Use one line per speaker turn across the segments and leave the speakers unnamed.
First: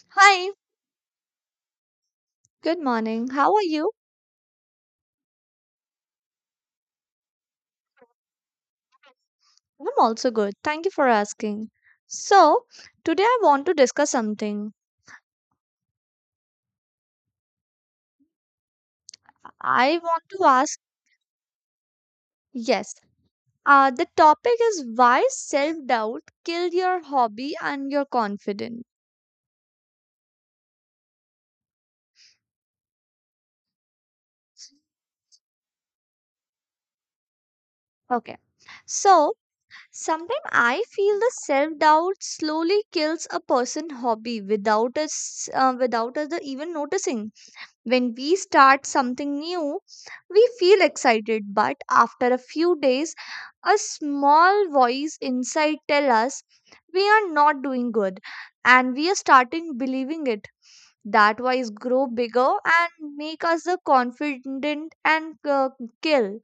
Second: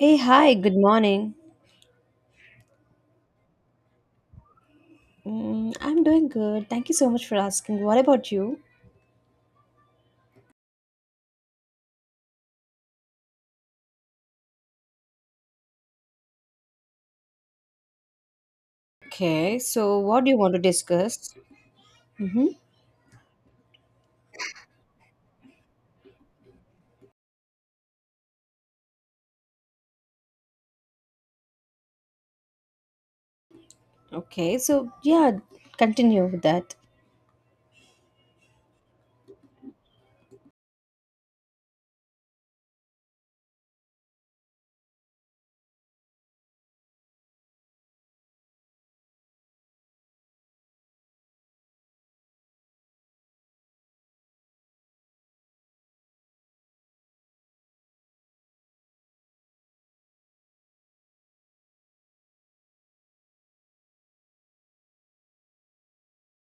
Hey,
Hi,
hi, good morning.
good morning. How are you?
I'm doing good. Thank you so much for asking. What about you?
I'm also good. Thank you for asking. So, Today I want to discuss something.
Okay, so
I
what
want
do you
to
want to
ask,
discuss? Mm-hmm.
yes, the topic is why self-doubt kill your hobby and your confidence.
Okay, so yeah, continue with that.
Okay. So, Sometimes I feel the self-doubt slowly kills a person' hobby without us the even noticing. When we start something new, we feel excited, but after a few days, a small voice inside tell us we are not doing good and we are starting believing it. That voice grow bigger and make us the confident and kill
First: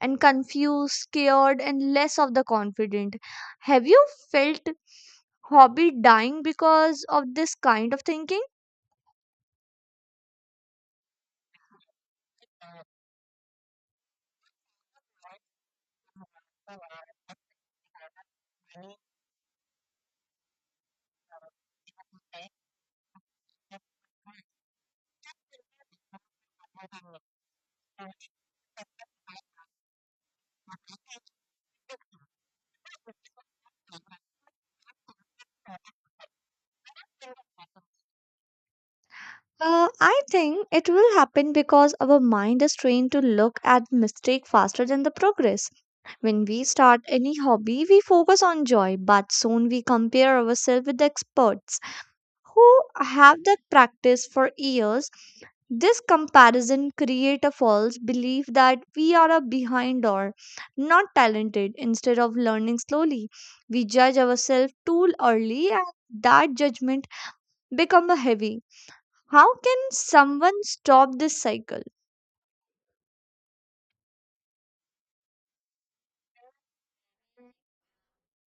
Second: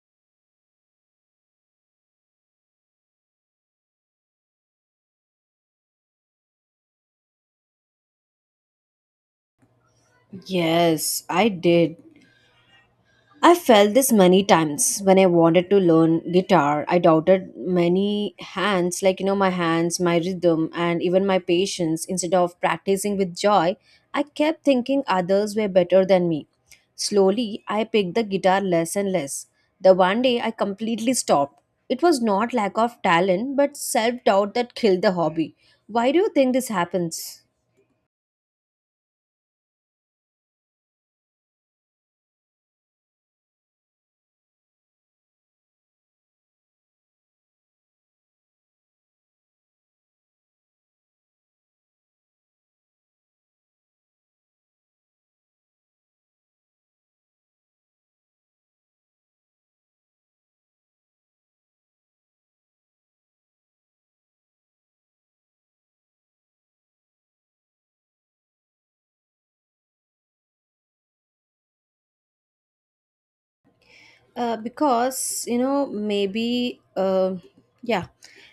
and confused, scared and less of the confident. Have you felt hobby dying because of this kind of thinking?
Yes, I did. I felt this many times when I wanted to learn guitar. I doubted many hands, my hands, my rhythm, and even my patience. Instead of practicing with joy, I kept thinking others were better than me. Slowly, I picked the guitar less and less. The one day I completely stopped. It was not lack of talent, but self doubt that killed the hobby. Why do you think this happens?
I think it will happen because our mind is trained to look at mistake faster than the progress. When we start any hobby, we focus on joy, but soon we compare ourselves with the experts who have that practice for years. This comparison create a false belief that we are a behind or not talented instead of learning slowly. We judge ourselves too early and that judgment become a heavy. How can someone stop this cycle?
Because you know maybe Yeah,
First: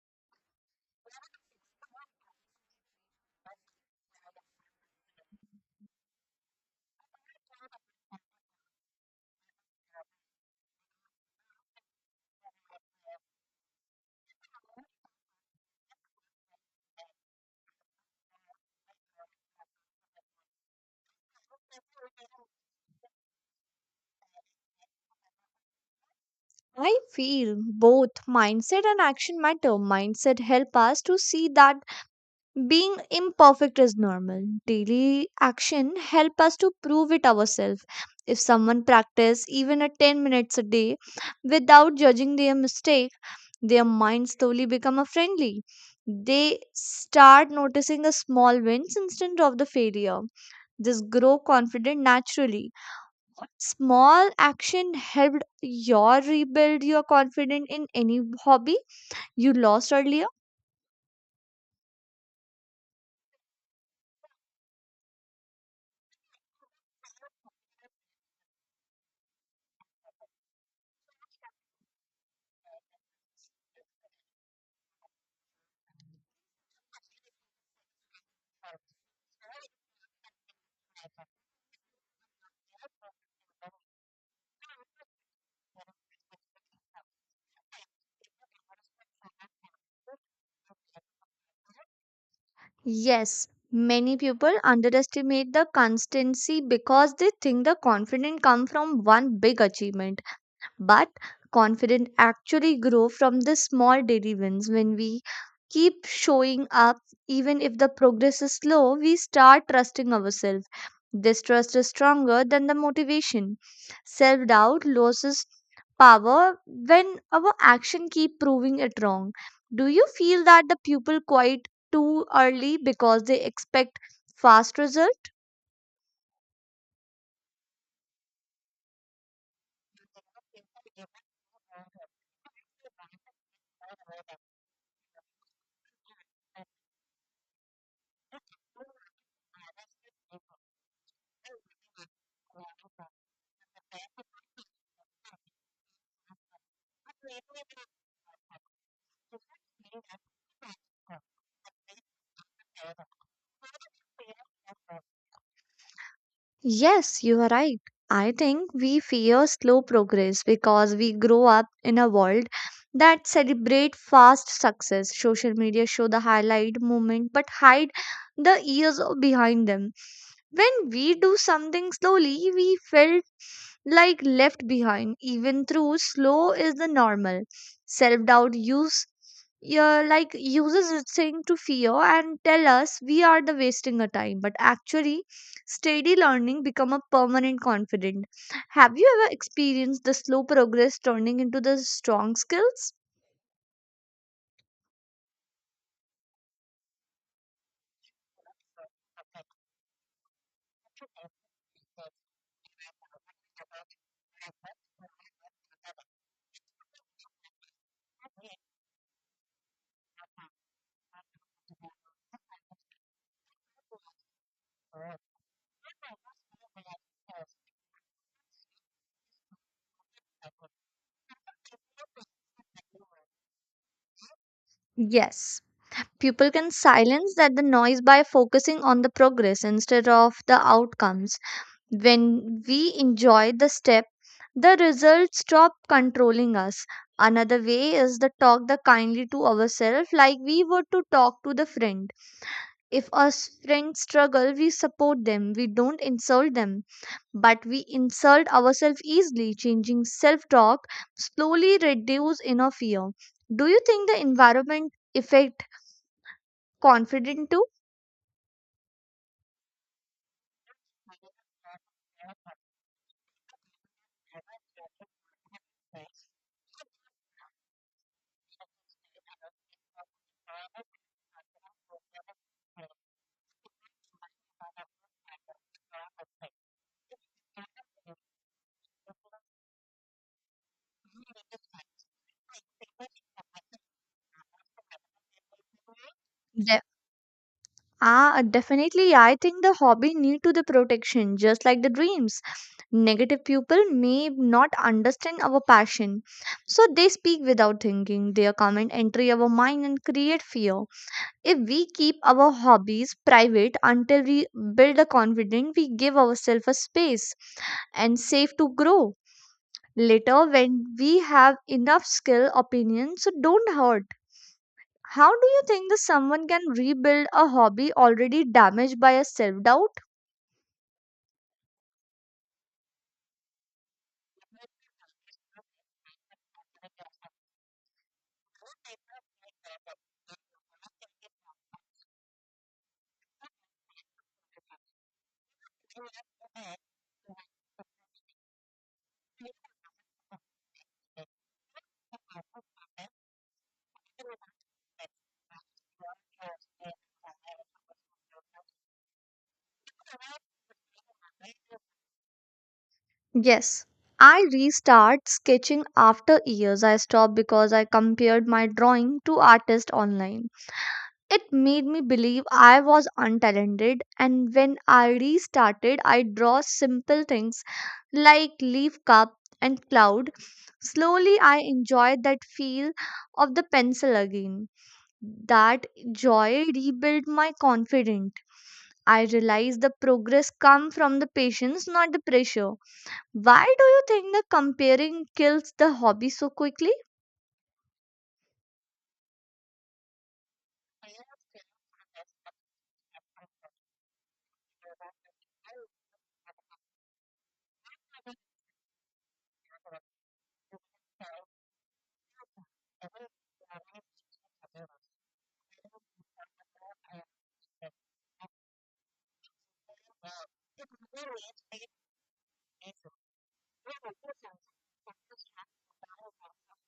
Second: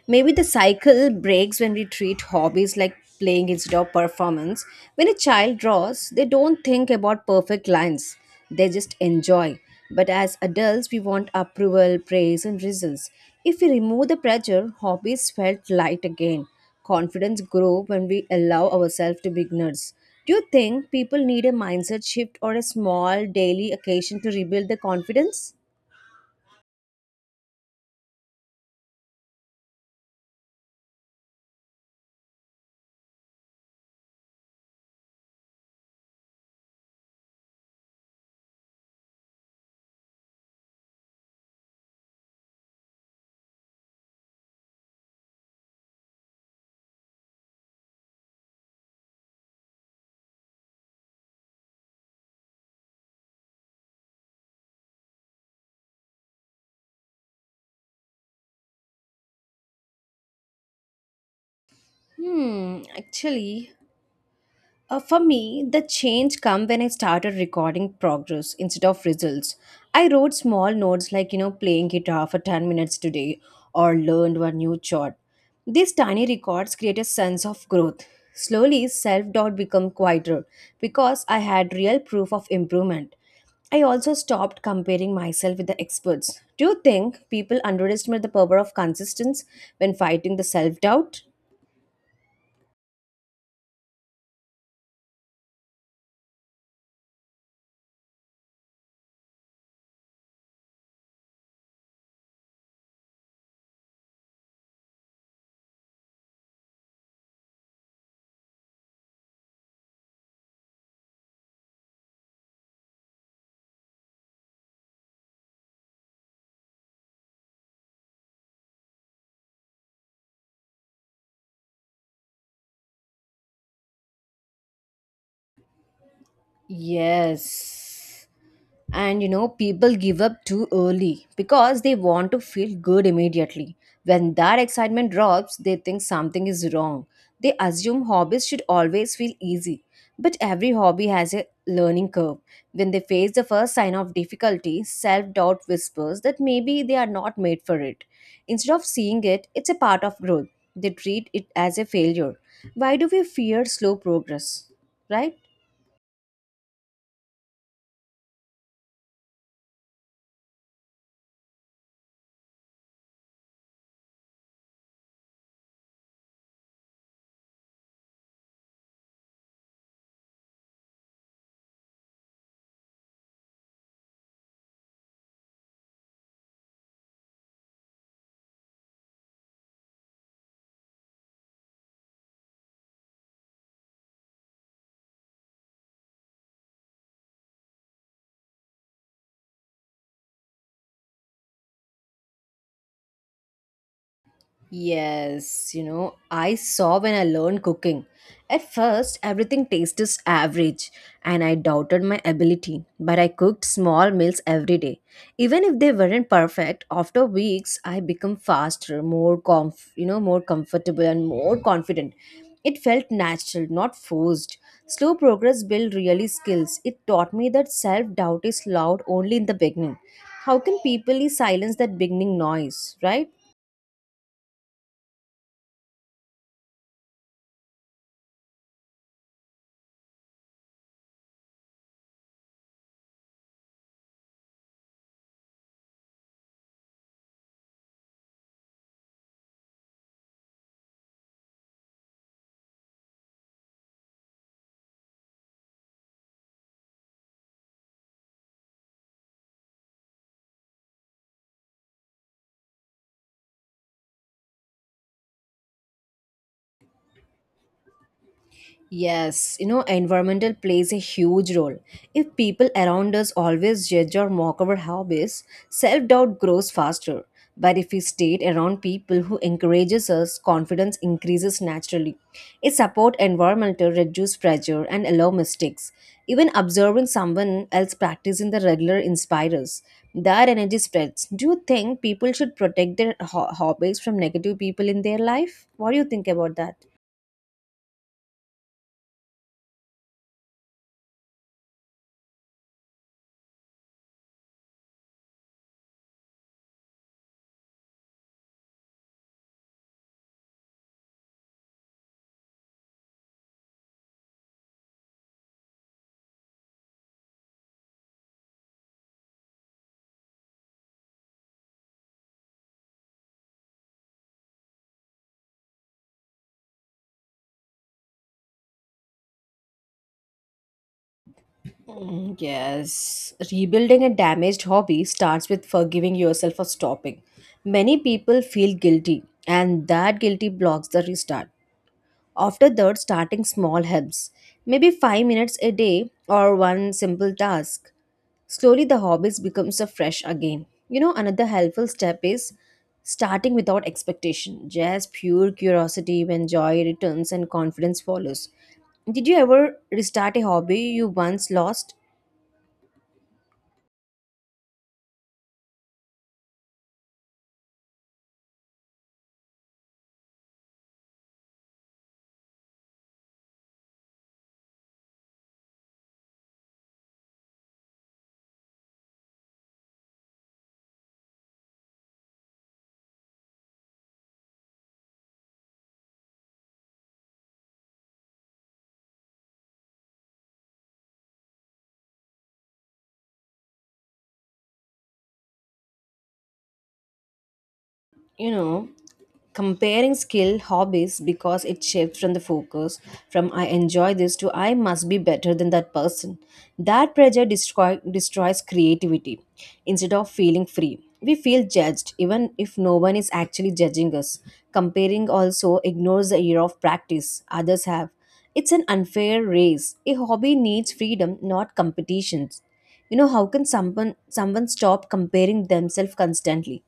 maybe the cycle breaks when we treat hobbies like playing instead of performance. When a child draws, they don't think about perfect lines, they just enjoy. But as adults, we want approval, praise and results. If we remove the pressure, hobbies felt light again. Confidence grow when we allow ourselves to be beginners. Do you think people need a mindset shift or a small daily occasion to rebuild their confidence?
I feel both mindset and action matter. Mindset help us to see that being imperfect is normal. Daily action help us to prove it ourselves. If someone practice even a 10 minutes a day without judging their mistake, their mind slowly become a friendly. They start noticing the small wins instead of the failure. This grow confident naturally. Small action helped your rebuild your confidence in any hobby you lost earlier.
Actually, for me, the change come when I started recording progress instead of results. I wrote small notes like, playing guitar for 10 minutes today or learned one new chord. These tiny records create a sense of growth. Slowly, self-doubt become quieter because I had real proof of improvement. I also stopped comparing myself with the experts. Do you think people underestimate the power of consistency when fighting the self-doubt?
Yes, many people underestimate the constancy because they think the confidence come from one big achievement. But confidence actually grow from the small daily wins. When we keep showing up, even if the progress is slow, we start trusting ourselves. This trust is stronger than the motivation. Self doubt loses power when our action keep proving it wrong. Do you feel that the pupil quite too early because they expect fast result?
Yes. And people give up too early because they want to feel good immediately. When that excitement drops, they think something is wrong. They assume hobbies should always feel easy. But every hobby has a learning curve. When they face the first sign of difficulty, self doubt whispers that maybe they are not made for it. Instead of seeing it, it's a part of growth. They treat it as a failure. Why do we fear slow progress, right?
Yes, you are right. I think we fear slow progress because we grow up in a world that celebrate fast success. Social media show the highlight moment but hide the years of behind them. When we do something slowly, we feel like left behind, even through slow is the normal. Self doubt use, uses its thing to fear and tell us we are the wasting our time, but actually steady learning become a permanent confident. Have you ever experienced the slow progress turning into the strong skills?
Yes, I saw when I learned cooking. At first, everything tasted average and I doubted my ability, but I cooked small meals every day. Even if they weren't perfect, after weeks I become faster, more comfortable and more confident. It felt natural, not forced. Slow progress built really skills. It taught me that self-doubt is loud only in the beginning. How can people silence that beginning noise, right?
Yes, people can silence that the noise by focusing on the progress instead of the outcomes. When we enjoy the step, the results stop controlling us. Another way is the talk the kindly to ourselves like we were to talk to the friend. If a s- friend struggle, we support them. We don't insult them, but we insult ourselves easily. Changing self-talk slowly reduce inner fear. Do you think the environment affect confidence too?
Yes, environmental plays a huge role. If people around us always judge or mock our hobbies, self-doubt grows faster. But if we stay around people who encourages us, confidence increases naturally. A support environmental reduces pressure and allow mistakes. Even observing someone else practicing the regular inspires. Their energy spreads. Do you think people should protect their hobbies from negative people in their life? What do you think about that?
De- Definitely. I think the hobby need to the protection, just like the dreams. Negative people may not understand our passion, so they speak without thinking. Their comment enter our mind and create fear. If we keep our hobbies private until we build a confidence, we give ourselves a space and safe to grow. Later, when we have enough skill, opinions, so don't hurt. How do you think that someone can rebuild a hobby already damaged by a self doubt?
Yes, rebuilding a damaged hobby starts with forgiving yourself for stopping. Many people feel guilty, and that guilty blocks the restart. After that, starting small helps. Maybe 5 minutes a day or one simple task. Slowly, the hobbies becomes a fresh again. Another helpful step is starting without expectation. Just pure curiosity when joy returns and confidence follows. Did you ever restart a hobby you once lost?
Yes, I restart sketching after years I stopped because I compared my drawing to artists online. It made me believe I was untalented, and when I restarted I draw simple things like leaf cup and cloud. Slowly I enjoyed that feel of the pencil again. That joy rebuilt my confidence. I realized the progress come from the patience, not the pressure. Why do you think the comparing kills the hobby so quickly?
You know, comparing skill hobbies because it shifts from the focus from I enjoy this to I must be better than that person. That destroys creativity. Instead of feeling free, we feel judged even if no one is actually judging us. Comparing also ignores the year of practice others have. It's an unfair race. A hobby needs freedom, not competitions. You know, how can someone stop comparing themselves constantly?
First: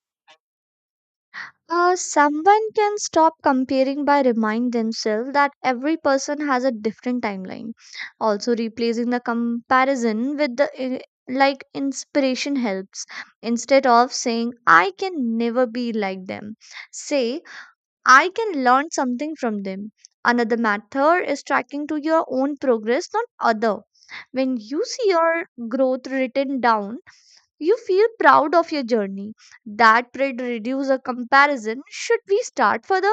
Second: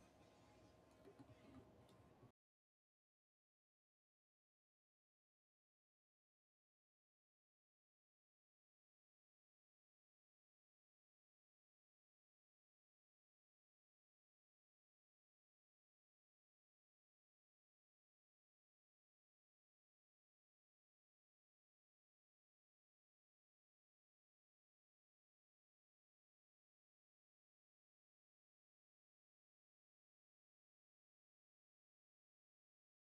Someone can stop comparing by reminding themselves that every person has a different timeline. Also, replacing the comparison with the I- like inspiration helps. Instead of saying, I can never be like them, say, I can learn something from them. Another method is tracking to your own progress, not other. When you see your growth written down, you feel proud of your journey. That pride reduce a comparison. Should we start further?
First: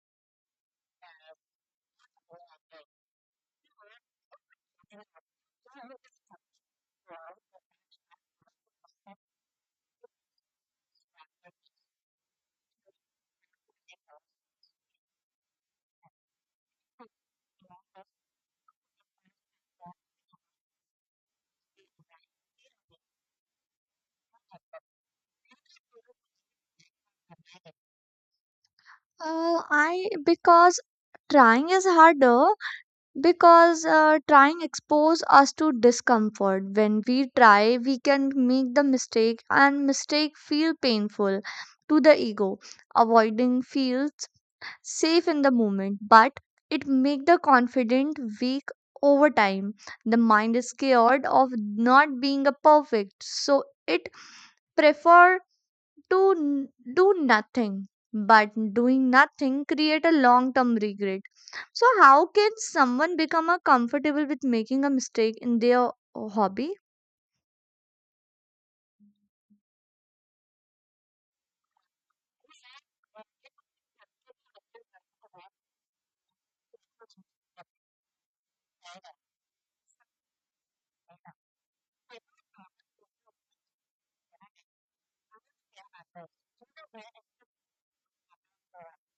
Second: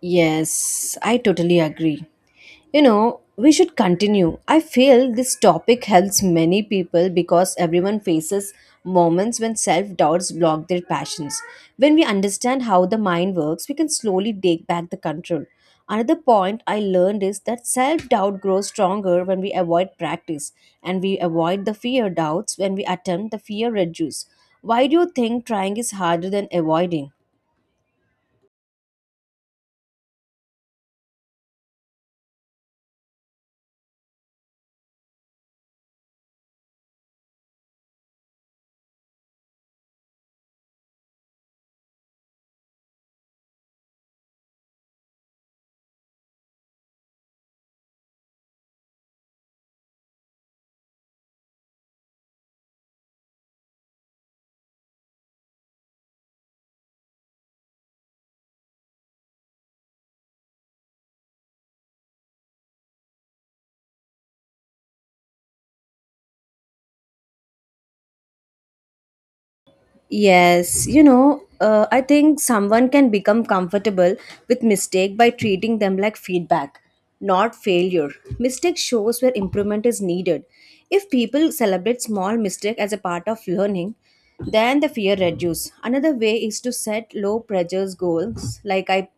Yes, I totally agree. We should continue. I feel this topic helps many people because everyone faces moments when self doubts block their passions. When we understand how the mind works, we can slowly take back the control. Another point I learned is that self doubt grows stronger when we avoid practice, and we avoid the fear doubts when we attempt the fear reduce. Why do you think trying is harder than avoiding?
I because trying is harder because trying expose us to discomfort. When we try we can make the mistake and mistake feel painful to the ego. Avoiding feels safe in the moment, but it make the confident weak over time. The mind is scared of not being a perfect, so it prefer to n- do nothing, but doing nothing create a long term regret. So how can someone become a comfortable with making a mistake in their hobby?
Yes, I think someone can become comfortable with mistake by treating them like feedback, not failure. Mistake shows where improvement is needed. If people celebrate small mistake as a part of learning, then the fear reduce. Another way is to set low pressures goals like I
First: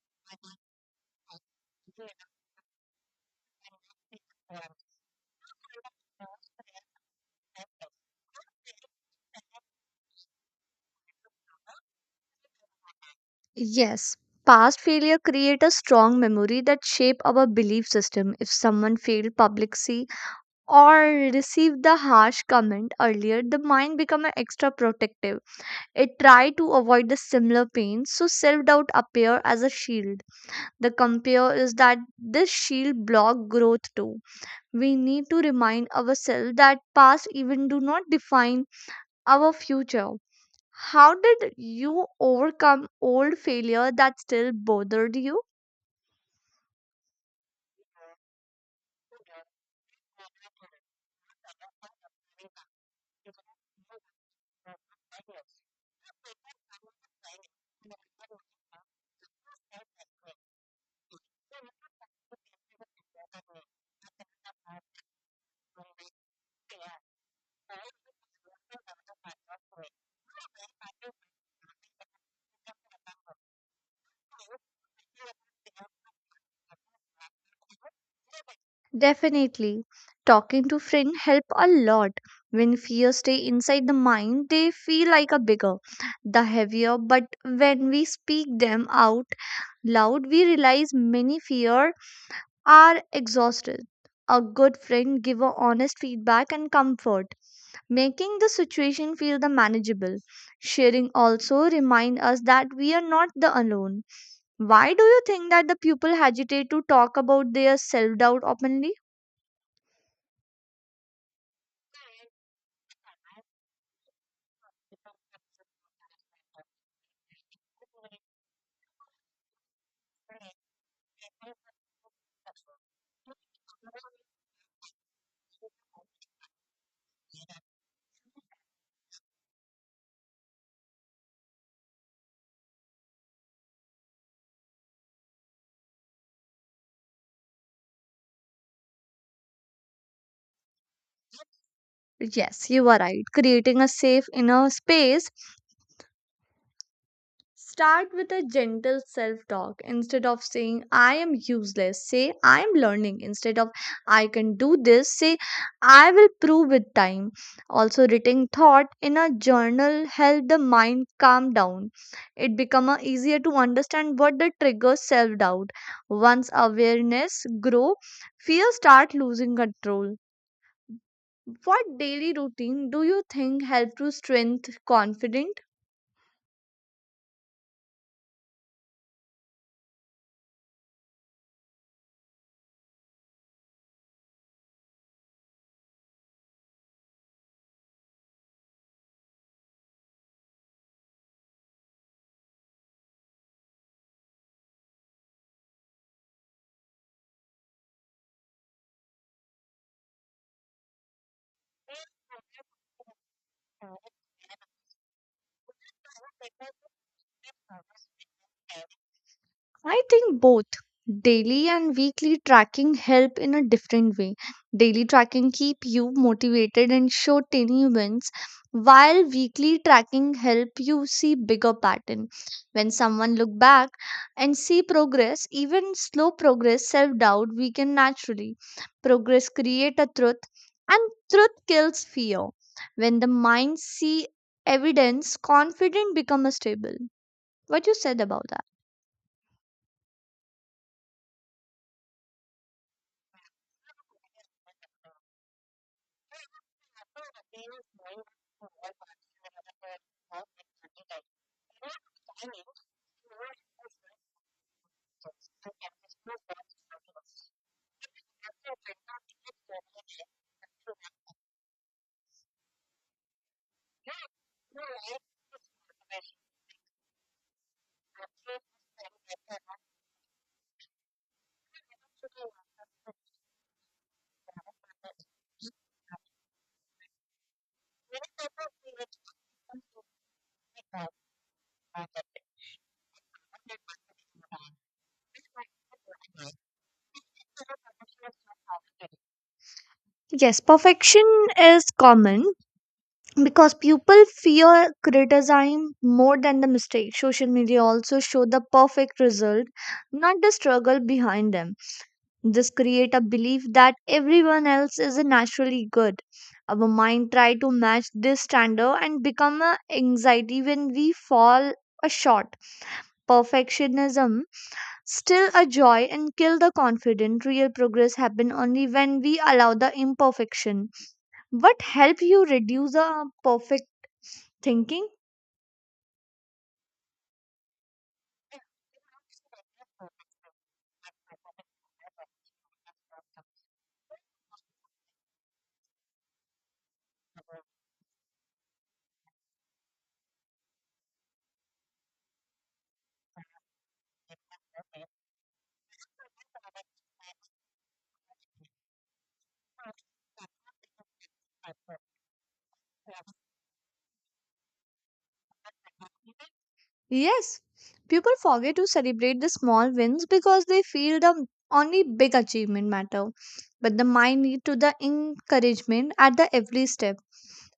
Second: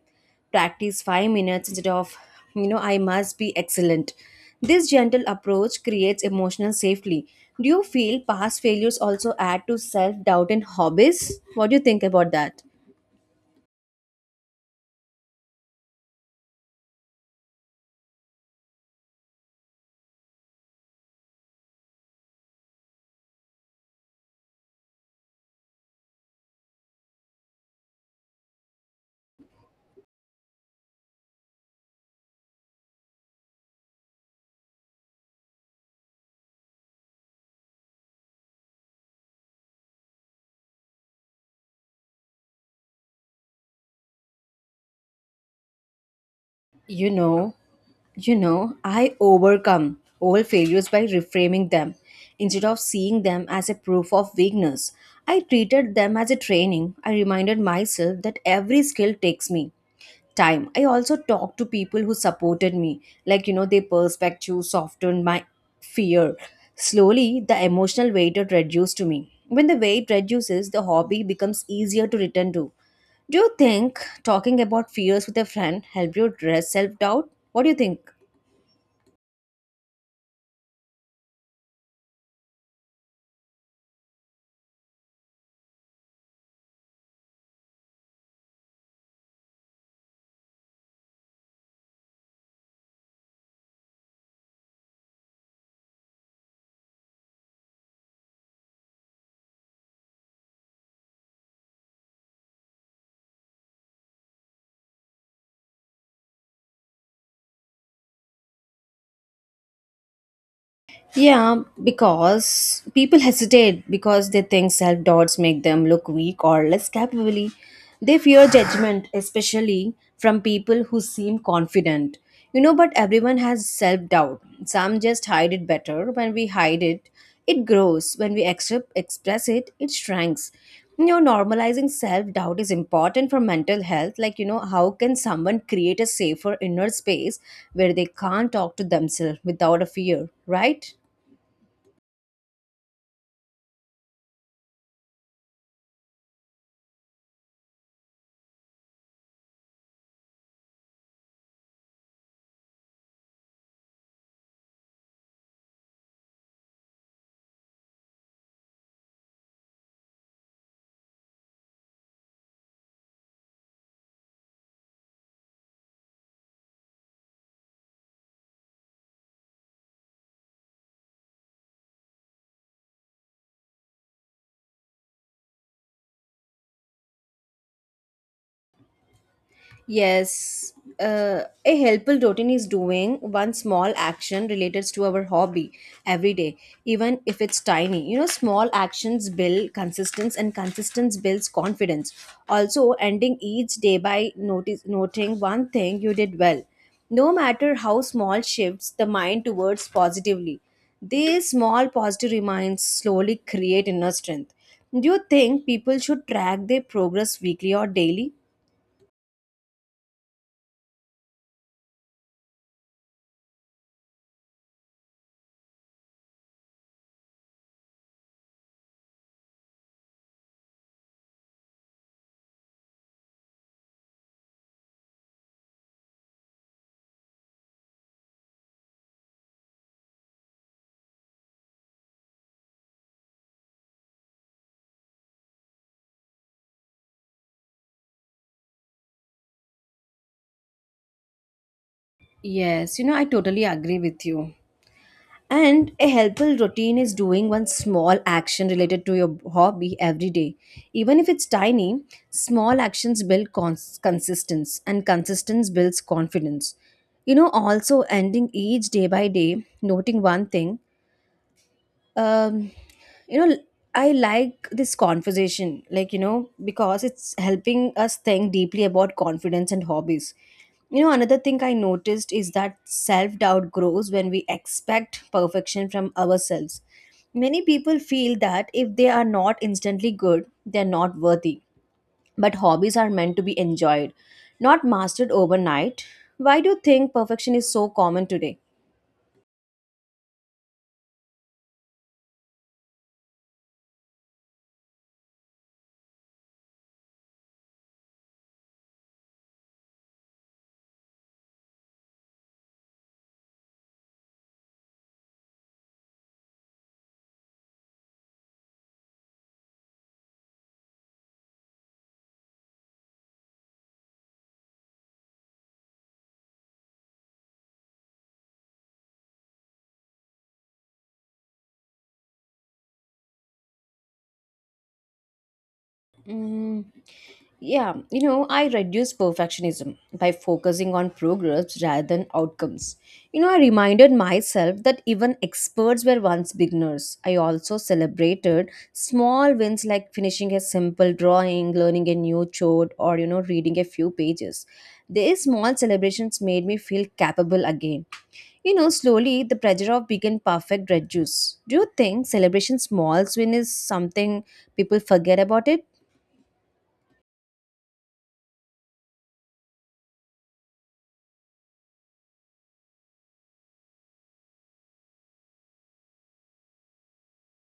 practice 5 minutes instead of I must be excellent. This gentle approach creates emotional safety. Do you feel past failures also add to self doubt in hobbies? What do you think about that?
Yes, past failure create a strong memory that shape our belief system. If someone failed publicly or receive the harsh comment earlier, the mind become extra protective. It try to avoid the similar pain, so self-doubt appear as a shield. The compare is that this shield block growth too. We need to remind ourselves that past even do not define our future. How did you overcome old failure that still bothered you?
You know you know I overcome all failures by reframing them. Instead of seeing them as a proof of weakness, I treated them as a training. I reminded myself that every skill takes me time. I also talked to people who supported me. Like, their perspective softened my fear. Slowly, the emotional weight had reduced to me. When the weight reduces, the hobby becomes easier to return to. Do you think talking about fears with a friend helped you address self doubt? What do you think?
Definitely. Talking to friend help a lot. When fears stay inside the mind, they feel like a bigger, the heavier. But when we speak them out loud, we realize many fear are exhausted. A good friend give a honest feedback and comfort, making the situation feel the manageable. Sharing also remind us that we are not the alone. Why do you think that the people hesitate to talk about their self doubt openly?
Yeah, because people hesitate because they think self doubts make them look weak or less capable. They fear judgment, especially from people who seem confident. But everyone has self doubt. Some just hide it better. When we hide it, it grows. When we accept, express it, it shrinks. Normalizing self doubt is important for mental health. How can someone create a safer inner space where they can't talk to themselves without a fear, right?
Yes, you are right. Creating a safe inner space. Start with a gentle self talk. Instead of saying, I am useless, say, I am learning. Instead of, I can do this, say, I will prove with time. Also, writing thought in a journal help the mind calm down. It become a easier to understand what the triggers self doubt. Once awareness grow, fear start losing control. What daily routine do you think help to strengthen confidence?
Yes, a helpful routine is doing one small action related to our hobby every day, even if it's tiny. Small actions build consistency, and consistency builds confidence. Also, ending each day by notice, noting one thing you did well, no matter how small, shifts the mind towards positively. These small positive reminds slowly create inner strength. Do you think people should track their progress weekly or daily?
I think both daily and weekly tracking help in a different way. Daily tracking keep you motivated and show tiny wins, while weekly tracking help you see bigger pattern. When someone look back and see progress, even slow progress, self-doubt weaken naturally. Progress create a truth and truth kills fear. When the mind see evidence, confident become stable. What you said about that?
Yes, I totally agree with you. And a helpful routine is doing one small action related to your hobby every day. Even if it's tiny, small actions build consistency, and consistency builds confidence. Also ending each day by day, noting one thing, um you know I like this conversation, because it's helping us think deeply about confidence and hobbies. Another thing I noticed is that self doubt grows when we expect perfection from ourselves. Many people feel that if they are not instantly good, they're not worthy. But hobbies are meant to be enjoyed, not mastered overnight. Why do you think perfection is so common today?
Yes, perfection is common because people fear criticism more than the mistake. Social media also show the perfect result, not the struggle behind them. This create a belief that everyone else is naturally good. Our mind try to match this standard and become a anxiety when we fall a short. Perfectionism still a joy and kill the confident. Real progress happen only when we allow the imperfection. What help you reduce a perfect thinking?
Mm. Yeah, I reduce perfectionism by focusing on progress rather than outcomes. I reminded myself that even experts were once beginners. I also celebrated small wins like finishing a simple drawing, learning a new chore, or, reading a few pages. These small celebrations made me feel capable again. Slowly the pressure of being perfect reduces. Do you think celebration small win is something people forget about it?
Yes, people forget to celebrate the small wins because they feel the only big achievement matter. But the mind need to the encouragement at the every step.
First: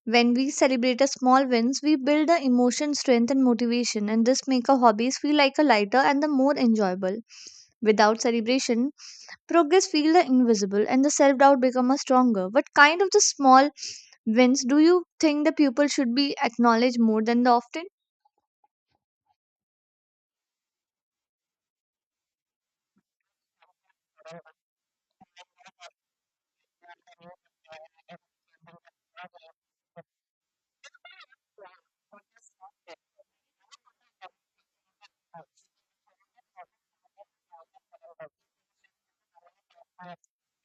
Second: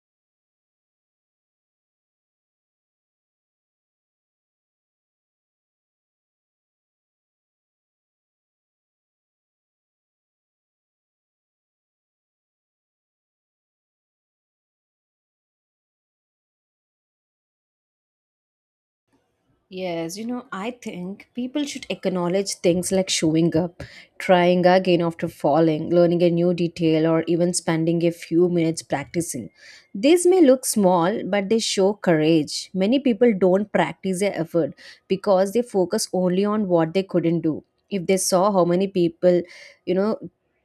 When we celebrate a small wins, we build the emotion, strength, and motivation, and this make our hobbies feel like a lighter and the more enjoyable. Without celebration, progress feel the invisible, and the self doubt become a stronger. What kind of the small wins do you think the pupil should be acknowledged more than the often?
Yes, I think people should acknowledge things like showing up, trying again after falling, learning a new detail, or even spending a few minutes practicing. These may look small, but they show courage. Many people don't practice their effort because they focus only on what they couldn't do. If they saw how many people, you know,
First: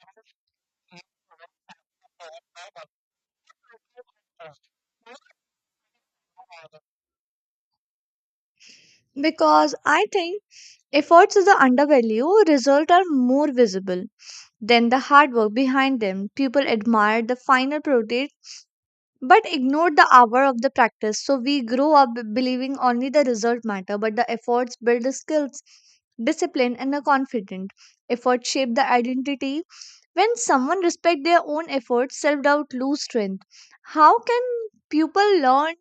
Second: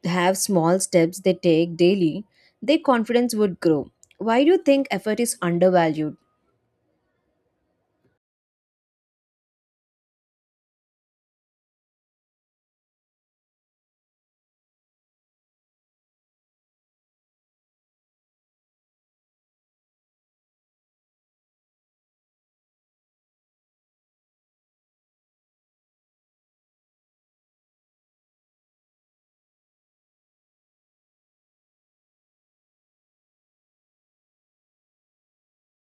have small steps they take daily, their confidence would grow. Why do you think effort is undervalued?
Because I think efforts is the undervalued, results are more visible than the hard work behind them. People admire the final product but ignore the hour of the practice. So we grow up believing only the result matter, but the efforts build the skills, discipline, and the confident. Effort shape the identity. When someone respect their own efforts, self doubt lose strength. How can people learn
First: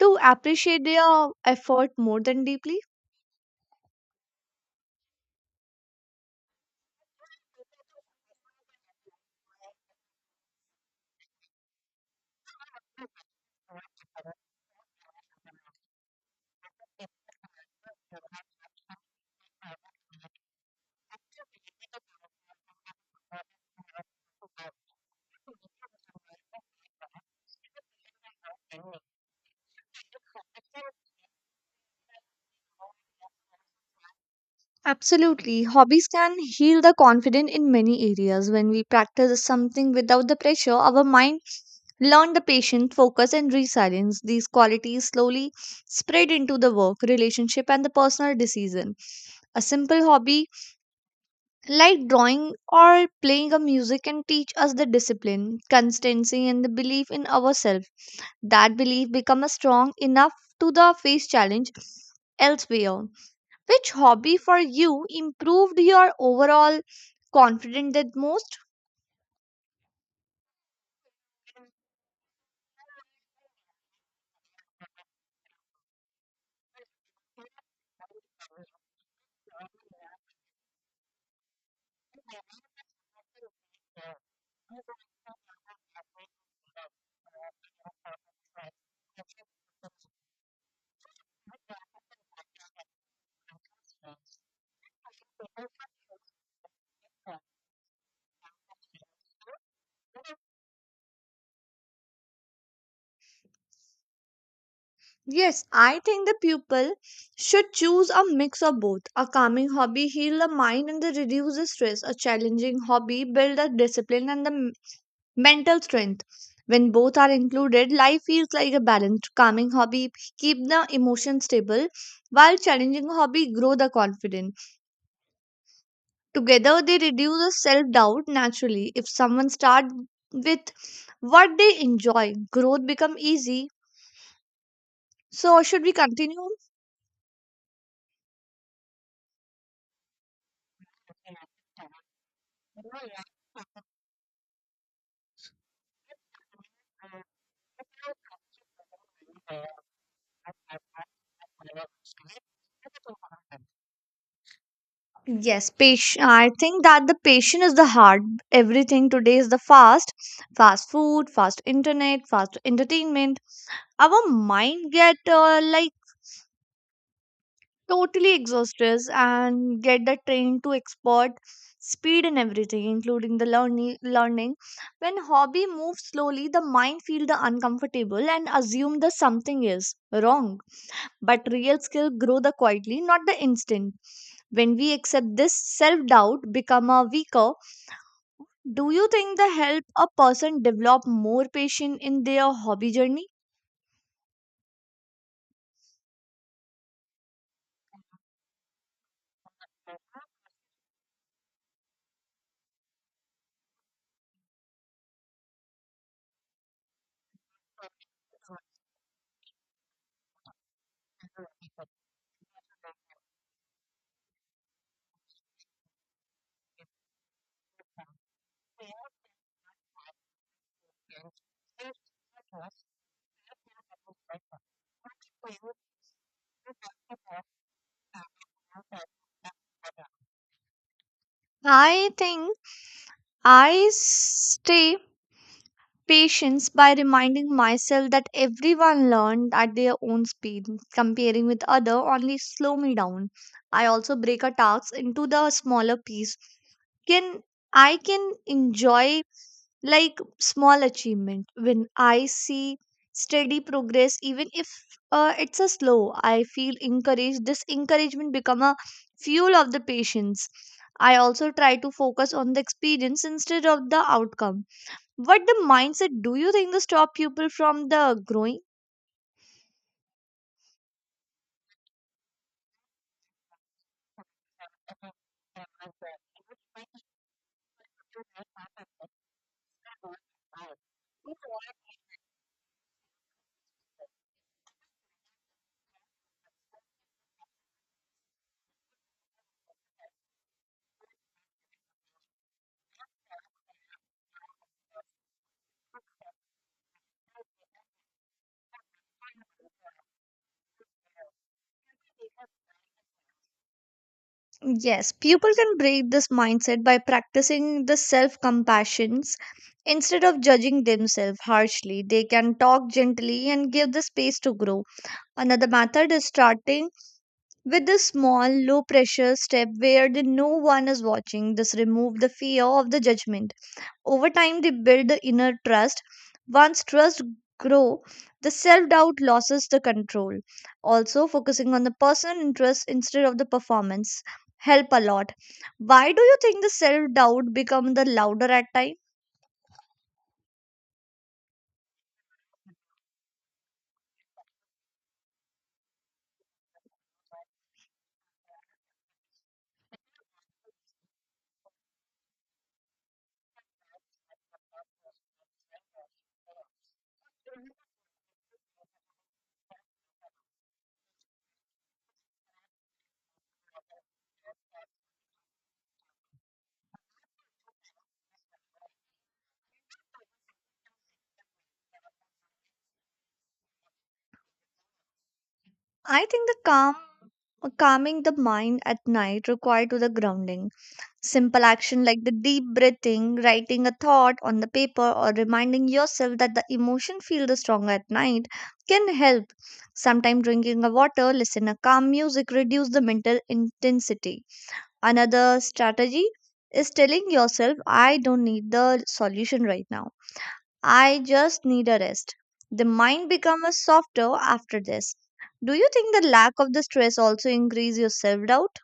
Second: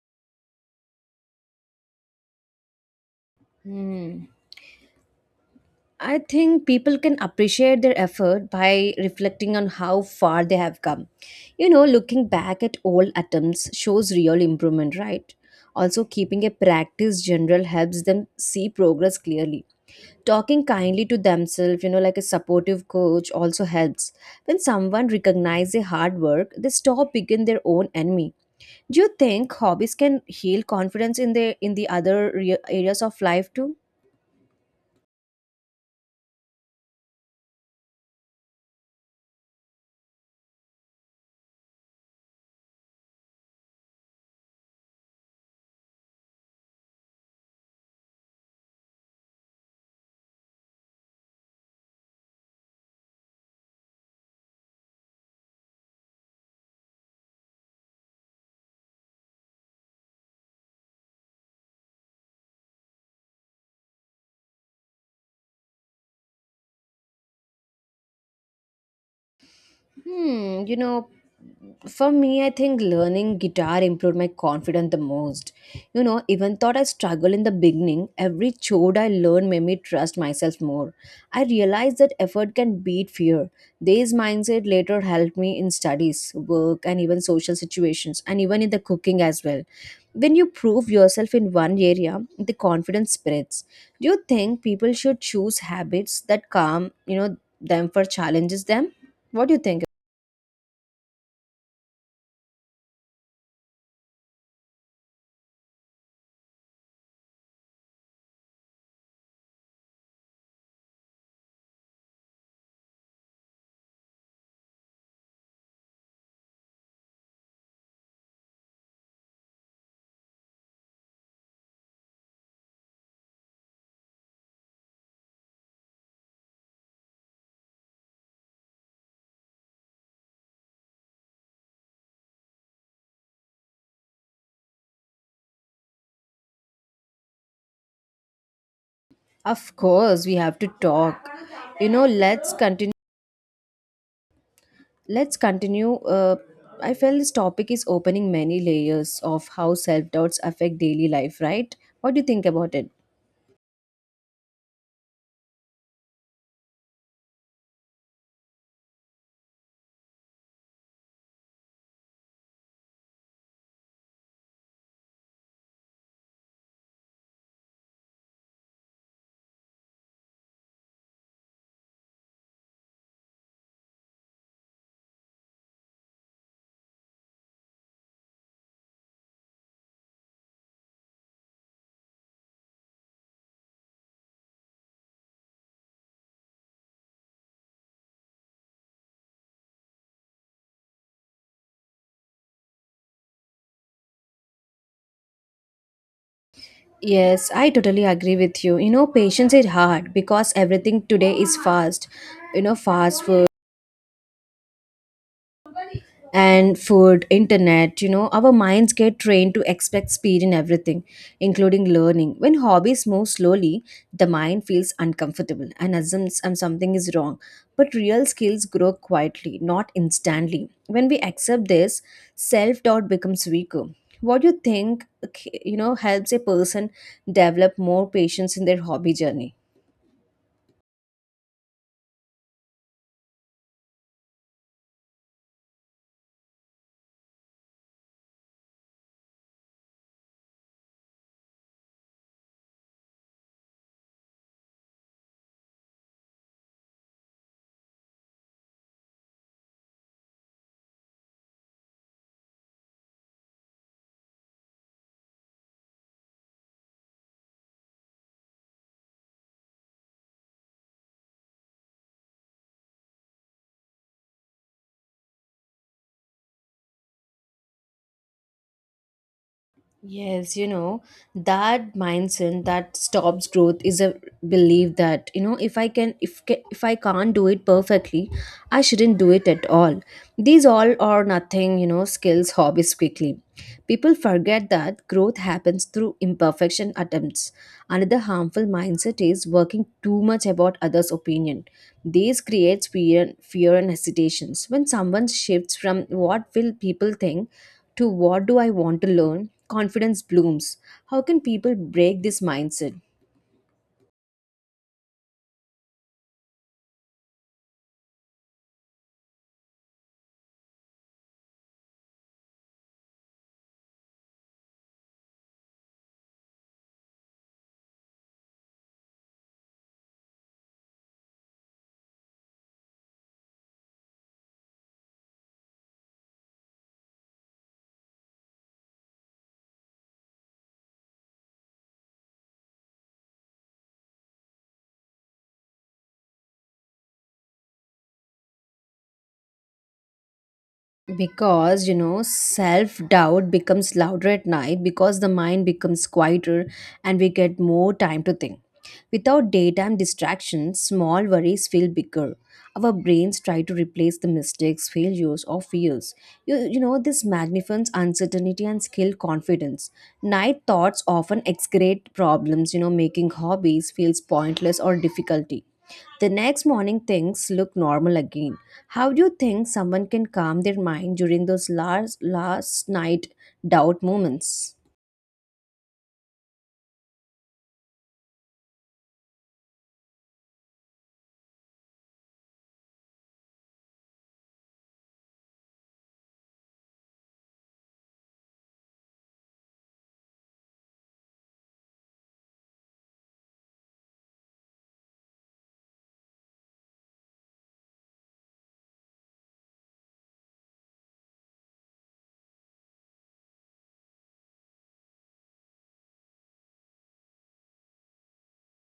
to appreciate their effort more than deeply?
Hmm. I think people can appreciate their effort by reflecting on how far they have come. Looking back at old attempts shows real improvement, right? Also, keeping a practice general helps them see progress clearly. Talking kindly to themselves, like a supportive coach also helps. When someone recognizes their hard work, they stop being their own enemy. Do you think hobbies can heal confidence in the other areas of life too?
Absolutely. Hobbies can heal the confidence in many areas. When we practice something without the pressure, our mind learn the patience, focus, and resilience. These qualities slowly spread into the work, relationship, and the personal decision. A simple hobby like drawing or playing a music can teach us the discipline, constancy, and the belief in ourselves. That belief becomes strong enough to the face challenge elsewhere. Which hobby for you improved your overall confidence the most?
Hmm, you know, for me, I think learning guitar improved my confidence the most. Even though I struggled in the beginning, every chord I learned made me trust myself more. I realized that effort can beat fear. This mindset later helped me in studies, work, and even social situations, and even in the cooking as well. When you prove yourself in one area, the confidence spreads. Do you think people should choose habits that calm, them for challenges them? What do you think?
Yes, I think the pupil should choose a mix of both. A calming hobby heal the mind and the reduce the stress. A challenging hobby build the discipline and mental strength. When both are included, life feels like a balanced. Calming hobby keep the emotion stable, while challenging hobby grow the confidence. Together, they reduce the self doubt naturally. If someone starts with what they enjoy, growth become easy. So, should we continue?
Of course, we have to talk. Let's continue. Let's continue. I feel this topic is opening many layers of how self doubts affect daily life, right? What do you think about it?
Yes, patient. I think that the patient is the heart. Everything today is the fast, fast food, fast internet, fast entertainment. Our mind get like totally exhausted and get the train to export speed and everything including the learning. When hobby moves slowly, the mind feel the uncomfortable and assume that something is wrong, but real skill grow the quietly, not the instant. When we accept this, self doubt become a weaker. Do you think the help a person develop more patience in their hobby journey?
Yes, I totally agree with you. You know, patience is hard because everything today is fast. You know, fast food and food, internet, our minds get trained to expect speed in everything, including learning. When hobbies move slowly, the mind feels uncomfortable and assumes something is wrong. But real skills grow quietly, not instantly. When we accept this, self doubt becomes weaker. What do you think, okay, helps a person develop more patience in their hobby journey?
I think i stay patience by reminding myself that everyone learned at their own speed. Comparing with other only slow me down. I also break a task into the smaller piece. Can I can enjoy like small achievement when I see steady progress even if it's a slow. I feel encouraged. This encouragement become a fuel of the patience. I also try to focus on the experience instead of the outcome. What the mindset do you think stop people from the growing?
Yes, you know, that mindset that stops growth is a belief that if I can't do it perfectly, I shouldn't do it at all. These all or nothing, skills hobbies quickly. People forget that growth happens through imperfection attempts. Another harmful mindset is working too much about others' opinion. This creates fear, fear and hesitations. When someone shifts from what will people think to what do I want to learn, confidence blooms. How can people break this mindset?
Yes, people can break this mindset by practicing the self compassions. Instead of judging themselves harshly, they can talk gently and give the space to grow. Another method is starting with a small, low pressure step where the no one is watching. This remove the fear of the judgment. Over time, they build the inner trust. Once trust grow, the self-doubt loses the control. Also, focusing on the personal interest instead of the performance help a lot. Why do you think the self-doubt become the louder at time?
Because you know self doubt becomes louder at night because the mind becomes quieter and we get more time to think without daytime distractions, small worries feel bigger. Our brains try to replace the mistakes, failures or fears. You know this magnifies uncertainty and skill confidence. Night thoughts often excrete problems, you know, making hobbies feels pointless or difficulty. The next morning, things look normal again. How do you think someone can calm their mind during those last night doubt moments?
I think the calming the mind at night required to the grounding. Simple action like the deep breathing, writing a thought on the paper, or reminding yourself that the emotion feel the stronger at night can help. Sometimes drinking a water, listen a calm music, reduce the mental intensity. Another strategy is telling yourself, I don't need the solution right now. I just need a rest. The mind becomes softer after this. Do you think the lack of the stress also increase your self doubt?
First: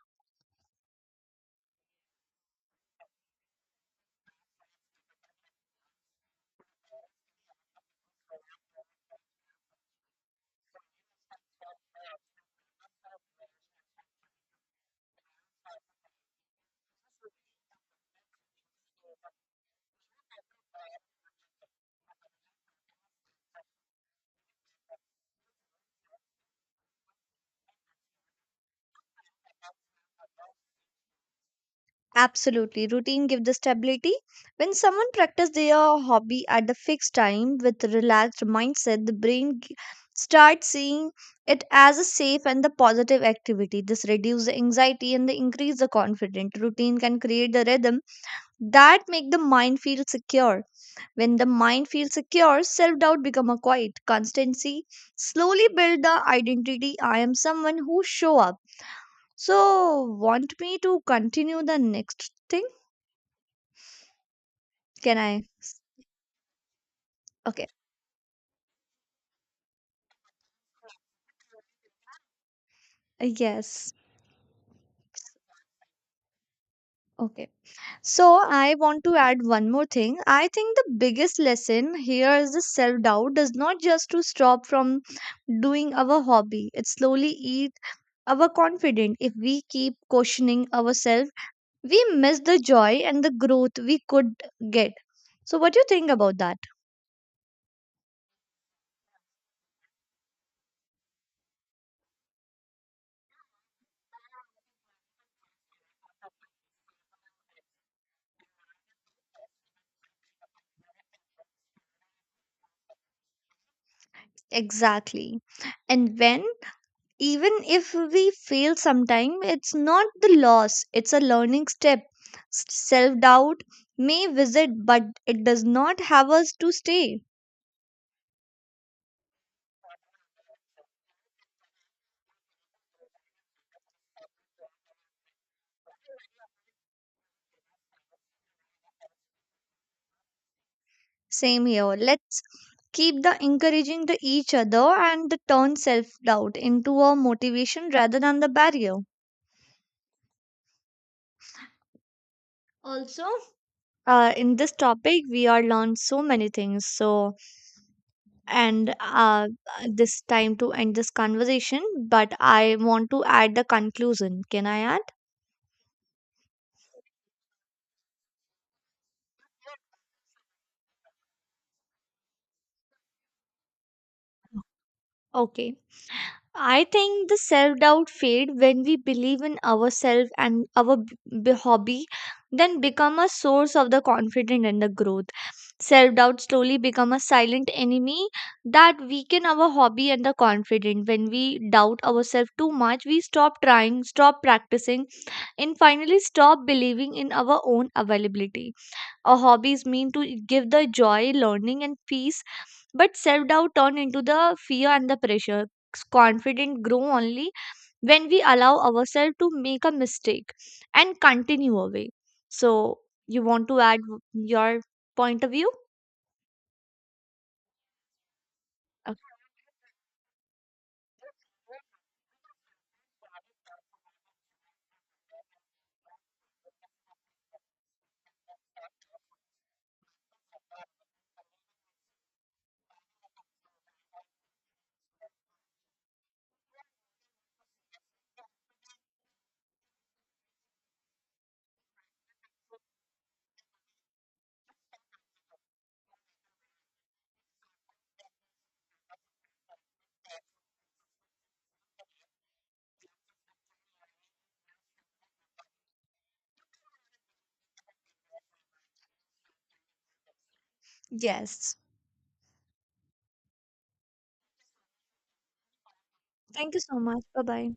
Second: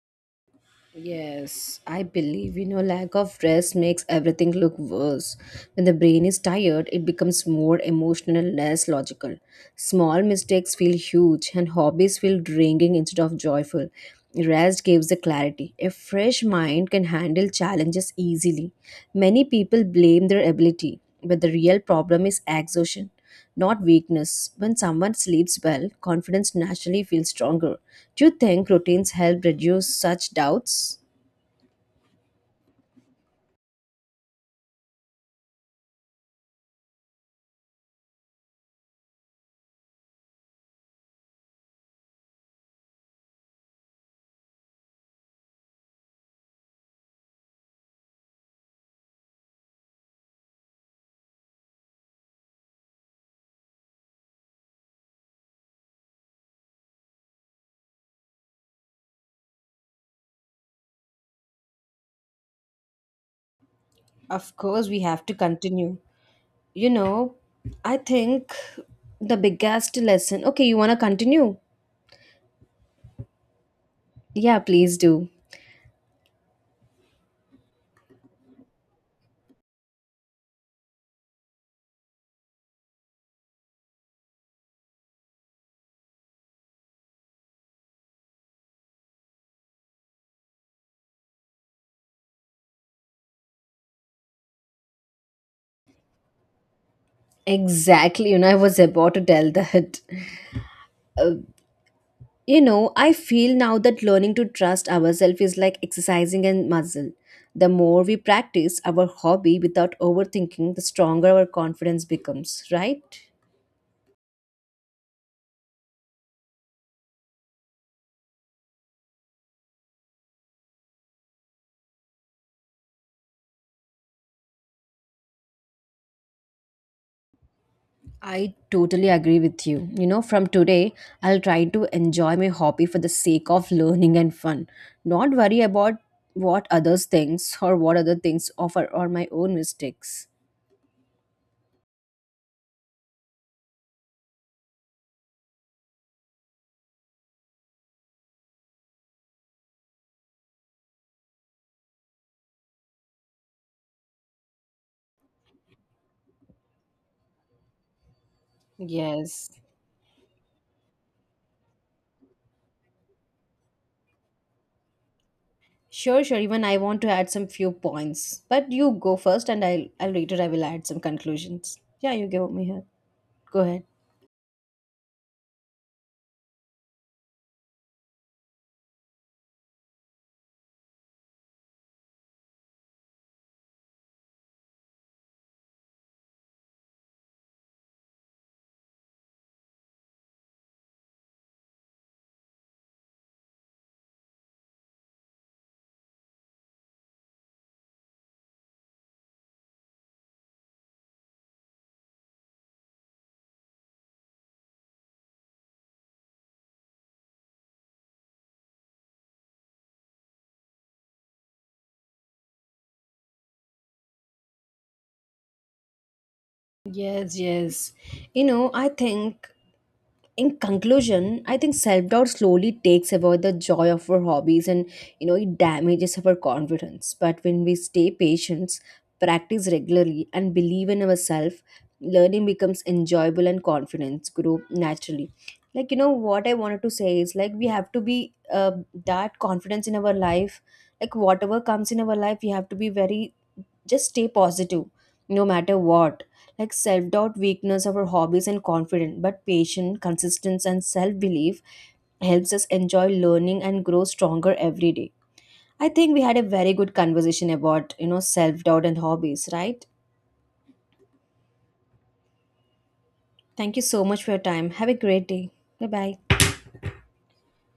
Yes, I believe you know lack of rest makes everything look worse. When the brain is tired, it becomes more emotional and less logical. Small mistakes feel huge and hobbies feel draining instead of joyful. Rest gives the clarity. A fresh mind can handle challenges easily. Many people blame their ability, but the real problem is exhaustion not weakness. When someone sleeps well, confidence naturally feels stronger. Do you think routines help reduce such doubts?
Absolutely. Routine give the stability. When someone practice their hobby at the fixed time with relaxed mindset, the starts seeing it as a safe and the positive activity. This reduce the anxiety and the increase the confidence. Routine can create the rhythm that make the mind feel secure. When the mind feels secure, self-doubt become a quiet. Constancy slowly build the identity. I am someone who show up. So want me to continue the next thing?
Of course, we
Can
have to
I?
continue. You know,
Okay.
I think the biggest lesson. Okay, you want to continue?
Yes
Yeah, please do.
Okay. So I want to add one more thing. I think the biggest lesson here is the self doubt does not just to stop from doing our hobby. It slowly eat our confidence. If we keep questioning ourselves, we miss the joy and the growth we could get. So what do you think about that?
Exactly. You know, I was about to tell that. You know, I feel now that learning to trust ourselves is like exercising a muscle. The more we practice our hobby without overthinking, the stronger our confidence becomes, right?
Exactly. And when even if we fail sometime, it's not the loss, it's a learning step. Self doubt may visit, but it does not have us to stay.
I totally agree with you. You know, from today, I'll try to enjoy my hobby for the sake of learning and fun, not worry about what others thinks or what other things offer or my own mistakes.
Same here. Let's keep the encouraging to each other and the turn self doubt into a motivation rather than the barrier. Also, in this topic we are learned so many things, so and
Yes,
this time to end this conversation, but I want to add the conclusion, can I add?
sure, sure. Even I want to add some few points, but you go first, and I will add some conclusions. Yeah, you give me here. Go ahead.
Okay. I think the self doubt fade when we believe in ourselves and our hobby, then become a source of the confidence and the growth. Self doubt slowly become a silent enemy that weaken our hobby and the confidence. When we doubt ourselves too much, we stop trying, stop practicing, and finally stop believing in our own availability. Our hobbies mean to give the joy learning and peace, but self-doubt turn into the fear and the pressure. Confident grow only when we allow ourselves to make a mistake and continue away. So you want to add your point of view.
Yes, yes. You know, I
Okay.
think in conclusion, I think self doubt slowly takes away the joy of our hobbies and you know it damages our confidence. But when we stay patient, practice regularly, and believe in ourselves, learning becomes enjoyable and confidence grow naturally. Like you know what I wanted to say is like we have to be that confidence in our life. Like whatever comes in our life, we have to be very just stay positive, no matter what, like self-doubt weakness of our hobbies and confident but patient consistency and self-belief helps us enjoy learning and grow stronger every day. I think we had a very good conversation about, you know, self-doubt and hobbies, right?
Yes.
Thank you so much for your time. Have a great day. Bye bye.
Thank you so much. Bye bye.